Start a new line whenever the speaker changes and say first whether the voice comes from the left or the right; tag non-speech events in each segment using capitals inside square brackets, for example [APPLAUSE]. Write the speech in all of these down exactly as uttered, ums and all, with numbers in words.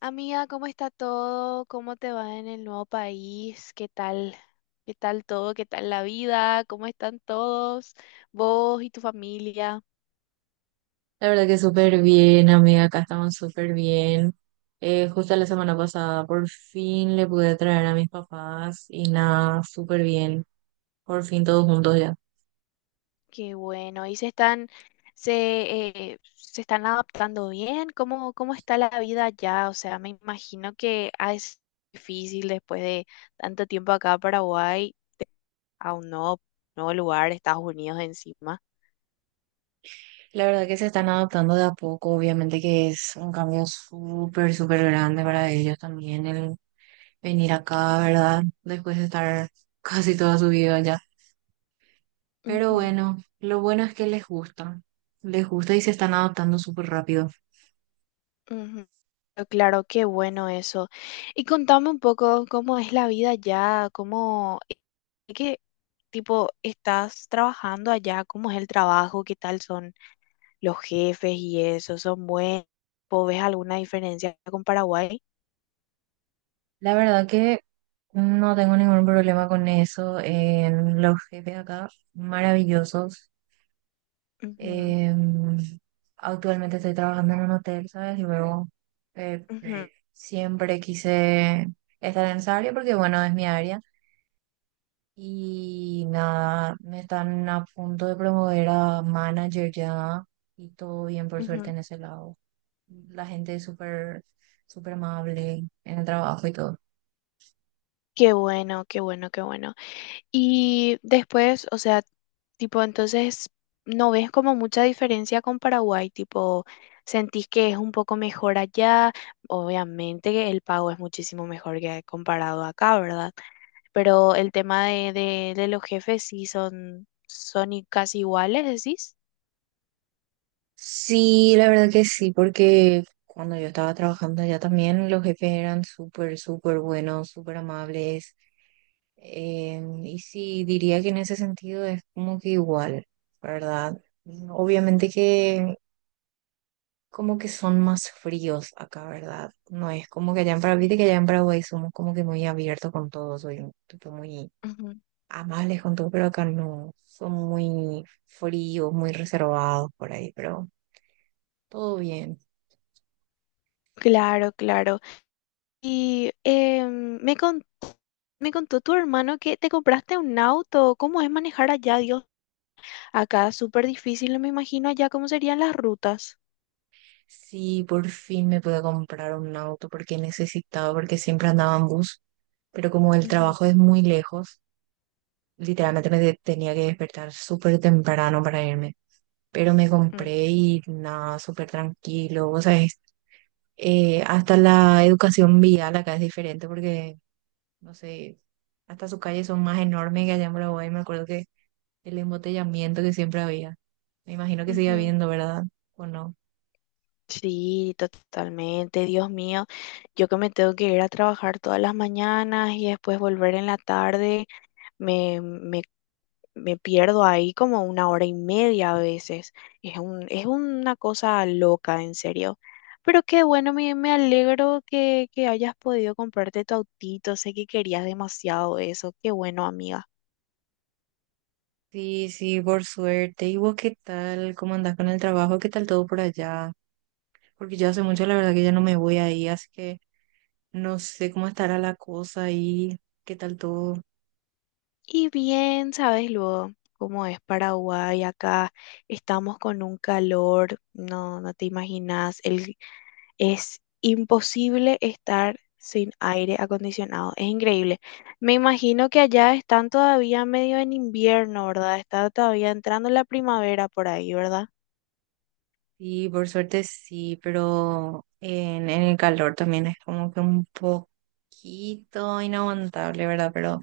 left: Amiga, ¿cómo está todo? ¿Cómo te va en el nuevo país? ¿Qué tal? ¿Qué tal todo? ¿Qué tal la vida? ¿Cómo están todos? Vos y tu familia.
right: La verdad que súper bien, amiga, acá estamos súper bien. Eh, justo la semana pasada por fin le pude traer a mis papás y nada, súper bien, por fin todos juntos ya.
left: Qué bueno. ¿Y se están, se, eh, se están adaptando bien? ¿Cómo, ¿cómo está la vida allá? O sea, me imagino que ah, es difícil después de tanto tiempo acá en Paraguay a un nuevo, nuevo lugar, Estados Unidos encima.
right: La verdad que se están adaptando de a poco, obviamente que es un cambio súper, súper grande para ellos también el venir acá, ¿verdad? Después de estar [LAUGHS] casi toda su vida allá. Pero
left: Ujú,
right: bueno, lo bueno es que les gusta, les gusta y se están adaptando súper rápido.
left: ujú. Pero claro, qué bueno eso. Y contame un poco cómo es la vida allá, cómo, eh, qué tipo estás trabajando allá, cómo es el trabajo, qué tal son los jefes y eso, son buenos. ¿Vos ves alguna diferencia con Paraguay?
right: La verdad que no tengo ningún problema con eso en los jefes acá, maravillosos.
left: Ujú,
right: Em, Actualmente estoy trabajando en un hotel, ¿sabes? Y luego eh,
left: ujú,
right: siempre quise estar en esa área porque, bueno, es mi área. Y nada, me están a punto de promover a manager ya y todo bien, por suerte,
left: ujú.
right: en ese lado. La gente es súper, súper amable en el trabajo y todo.
left: Qué bueno, qué bueno, qué bueno. Y después, o sea, tipo, entonces, ¿no ves como mucha diferencia con Paraguay? Tipo, ¿sentís que es un poco mejor allá? Obviamente que el pago es muchísimo mejor que comparado acá, ¿verdad? Pero el tema de, de, de los jefes sí son, son i- casi iguales, decís.
right: Sí, la verdad que sí, porque cuando yo estaba trabajando allá también los jefes eran súper, súper buenos, súper amables. Eh, y sí, diría que en ese sentido es como que igual, ¿verdad? Obviamente que como que son más fríos acá, ¿verdad? No es como que allá en Paraguay, viste que allá en Paraguay somos como que muy abiertos con todos, soy un tipo muy
left: Ujú.
right: amables con todo, pero acá no, son muy fríos, muy reservados por ahí, pero todo bien.
left: Claro, claro. Y em, me, con- me contó tu hermano que te compraste un auto. ¿Cómo es manejar allá, Dios? Acá es súper difícil, me imagino allá cómo serían las rutas.
right: Sí, por fin me pude comprar un auto porque necesitaba, porque siempre andaba en bus, pero como el
left: Ujú,
right: trabajo es muy lejos, literalmente me de- tenía que despertar súper temprano para irme. Pero me
left: mm,
right: compré y nada, súper tranquilo, o sea, es- eh, hasta la educación vial acá es diferente porque, no sé, hasta sus calles son más enormes que allá en Paraguay. Me acuerdo que el embotellamiento que siempre había, me imagino que sigue
left: ujú.
right: habiendo, ¿verdad? ¿O no?
left: Sí, totalmente, Dios mío. Yo que me tengo que ir a trabajar todas las mañanas y después volver en la tarde, me, me me pierdo ahí como una hora y media a veces. Es un, es una cosa loca, en serio. Pero qué bueno, me, me alegro que, que hayas podido comprarte tu autito. Sé que querías demasiado eso. Qué bueno, amiga.
right: Sí, sí, por suerte. ¿Y vos qué tal? ¿Cómo andás con el trabajo? ¿Qué tal todo por allá? Porque yo hace mucho, la verdad, que ya no me voy ahí, así que no sé cómo estará la cosa ahí. ¿Qué tal todo?
left: Y bien, sabes luego cómo es Paraguay acá. Estamos con un calor, no, no te imaginas. El, Es imposible estar sin aire acondicionado. Es increíble. Me imagino que allá están todavía medio en invierno, ¿verdad? Está todavía entrando la primavera por ahí, ¿verdad?
right: Sí, por suerte sí, pero en, en el calor también es como que un poquito inaguantable, ¿verdad? Pero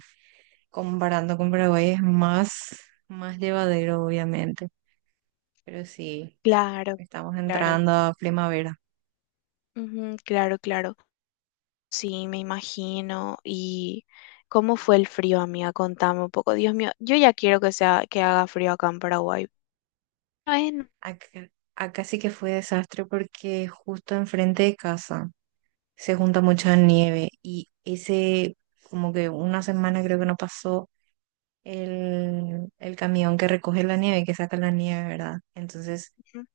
right: comparando con Paraguay es más, más llevadero, obviamente. Pero sí,
left: Claro,
right: estamos
left: claro.
right: entrando a primavera.
left: Ujú, claro, claro. Sí, me imagino. ¿Y cómo fue el frío, amiga? Contame un poco. Dios mío, yo ya quiero que sea que haga frío acá en Paraguay. Ay, no.
right: Acá, acá sí que fue desastre porque justo enfrente de casa se junta mucha nieve y ese, como que una semana creo que no pasó el, el camión que recoge la nieve, que saca la nieve, ¿verdad? Entonces
left: Ujú,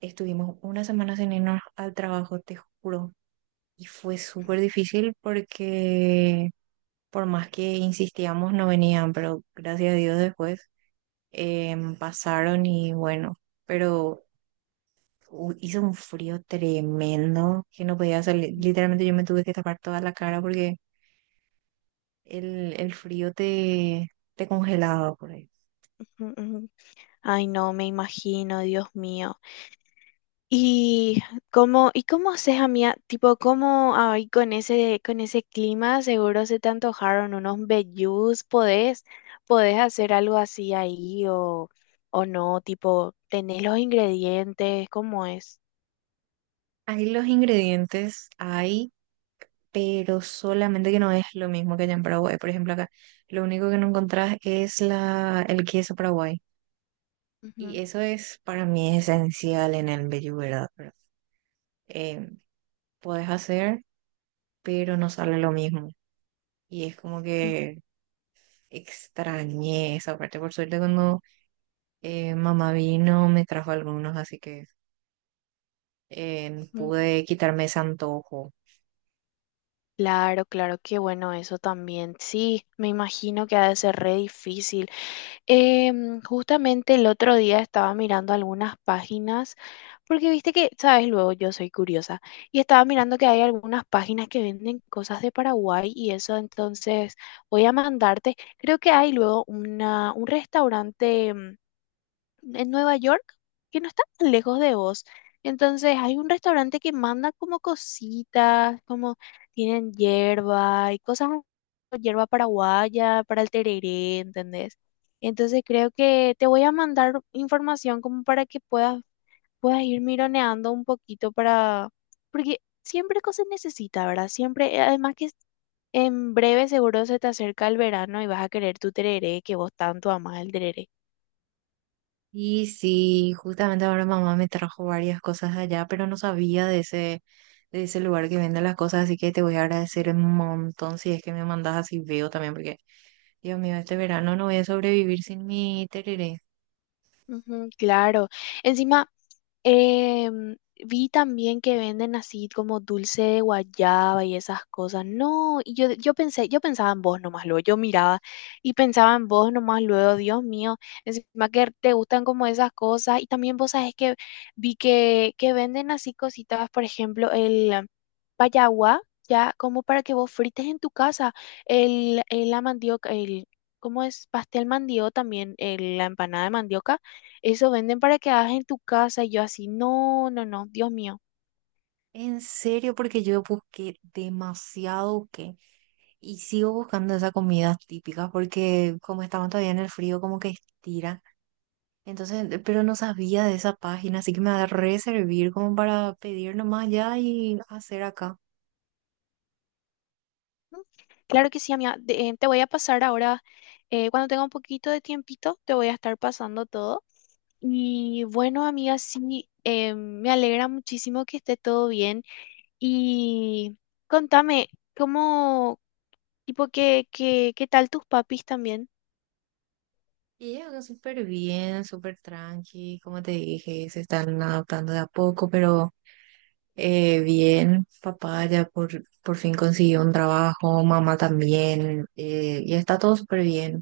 right: estuvimos una semana sin irnos al trabajo, te juro, y fue súper difícil porque por más que insistíamos no venían, pero gracias a Dios después em, pasaron y bueno, pero... u- hizo un frío tremendo que no podía salir. Literalmente yo me tuve que tapar toda la cara porque el, el frío te, te congelaba por ahí.
left: ujú. Ay, no, me imagino, Dios mío. ¿Y cómo, y cómo haces, amiga? Tipo, ¿cómo ahí con ese, con ese clima seguro se te antojaron unos vellús? ¿Podés, podés hacer algo así ahí o, o no? Tipo, ¿tenés los ingredientes? ¿Cómo es?
right: Ahí los ingredientes hay, pero solamente que no es lo mismo que allá en Paraguay. Por ejemplo, acá lo único que no encontrás es la, el queso Paraguay.
left: Ujú,
right: Y eso es para mí esencial en el Bellu, ¿verdad? Pero, eh, puedes hacer, pero no sale lo mismo. Y es como que extrañé esa parte. Por suerte, cuando Eh, mamá vino, me trajo algunos, así que eh,
left: ujú.
right: pude quitarme ese antojo.
left: Claro, claro, qué bueno eso también. Sí, me imagino que ha de ser re difícil. Em, justamente el otro día estaba mirando algunas páginas, porque viste que, sabes, luego yo soy curiosa, y estaba mirando que hay algunas páginas que venden cosas de Paraguay y eso, entonces voy a mandarte, creo que hay luego una, un restaurante, mm, en Nueva York, que no está tan lejos de vos. Entonces hay un restaurante que manda como cositas, como tienen hierba y cosas, hierba paraguaya para el tereré, ¿entendés? Entonces creo que te voy a mandar información como para que puedas, puedas ir mironeando un poquito para, porque siempre cosas necesita, ¿verdad? Siempre, eh, además que en breve seguro se te acerca el verano y vas a querer tu tereré, que vos tanto amás el tereré.
right: Y sí, justamente ahora mamá me trajo varias cosas allá, pero no sabía de ese, de ese lugar que vende las cosas, así que te voy a agradecer un montón si es que me mandas así veo también, porque Dios mío, este verano no voy a sobrevivir sin mi tereré.
left: Ujú, claro. Encima, eh, vi también que venden así como dulce de guayaba y esas cosas. No, y yo, yo pensé, yo pensaba en vos nomás luego, yo miraba y pensaba en vos nomás luego, Dios mío, encima que te gustan como esas cosas. Y también vos sabés que vi que, que venden así cositas, por ejemplo, el payaguá, ya como para que vos frites en tu casa el, el la mandioca, el, ¿cómo es? pastel mandioca también, el- la empanada de mandioca, eso venden para que hagas en tu casa y yo así, no, no, no, Dios mío.
right: En serio, porque yo busqué demasiado, busqué. Y sigo buscando esas comidas típicas porque como estaban todavía en el frío, como que estira. Entonces, eh, pero no sabía de esa página, así que me va a reservir como para pedir nomás ya y hacer acá.
left: Mm, claro que sí, amiga. De- eh, te voy a pasar ahora, eh, cuando tenga un poquito de tiempito, te voy a estar pasando todo. Y bueno, amiga, sí, eh, me alegra muchísimo que esté todo bien. Y contame, ¿cómo, tipo, qué, qué, qué tal tus papis también?
right: Y ella acá súper bien, súper tranqui, como te dije, se están adaptando de a poco, pero eh, bien, papá ya por, por fin consiguió un trabajo, mamá también, eh, y está todo súper bien,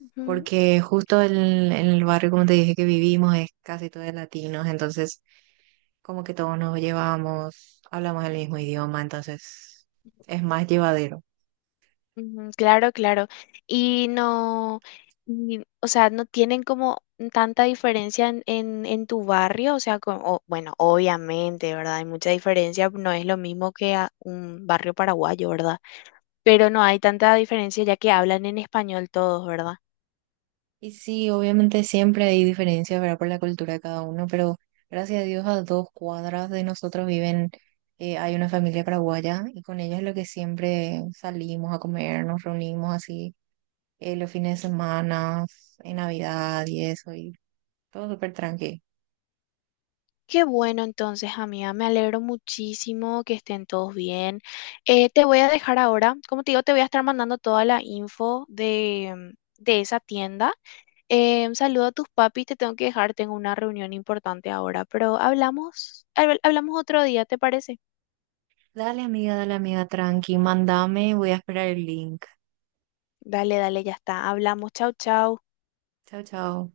left: Ujú.
right: porque justo en, en el barrio, como te dije, que vivimos es casi todo de latinos, entonces como que todos nos llevamos, hablamos el mismo idioma, entonces es más llevadero.
left: Ujú, claro, claro. Y no, y, o sea, no tienen como tanta diferencia en, en, en tu barrio, o sea, co- o- bueno, obviamente, ¿verdad? Hay mucha diferencia, no es lo mismo que a un barrio paraguayo, ¿verdad? Pero no hay tanta diferencia ya que hablan en español todos, ¿verdad?
right: Y sí, obviamente siempre hay diferencias, ¿verdad? Por la cultura de cada uno, pero gracias a Dios a dos cuadras de nosotros viven, eh, hay una familia paraguaya y con ellos es lo que siempre salimos a comer, nos reunimos así eh, los fines de semana, en Navidad y eso, y todo súper tranqui.
left: Qué bueno, entonces, amiga, me alegro muchísimo que estén todos bien. Eh, te voy a dejar ahora, como te digo, te voy a estar mandando toda la info de, de esa tienda. Eh, saludo a tus papis, te tengo que dejar, tengo una reunión importante ahora, pero hablamos, habl- hablamos otro día, ¿te parece?
right: Dale amiga, dale amiga, tranqui, mandame, voy a esperar el link.
left: Dale, dale, ya está, hablamos, chau, chau.
right: Chao, chao.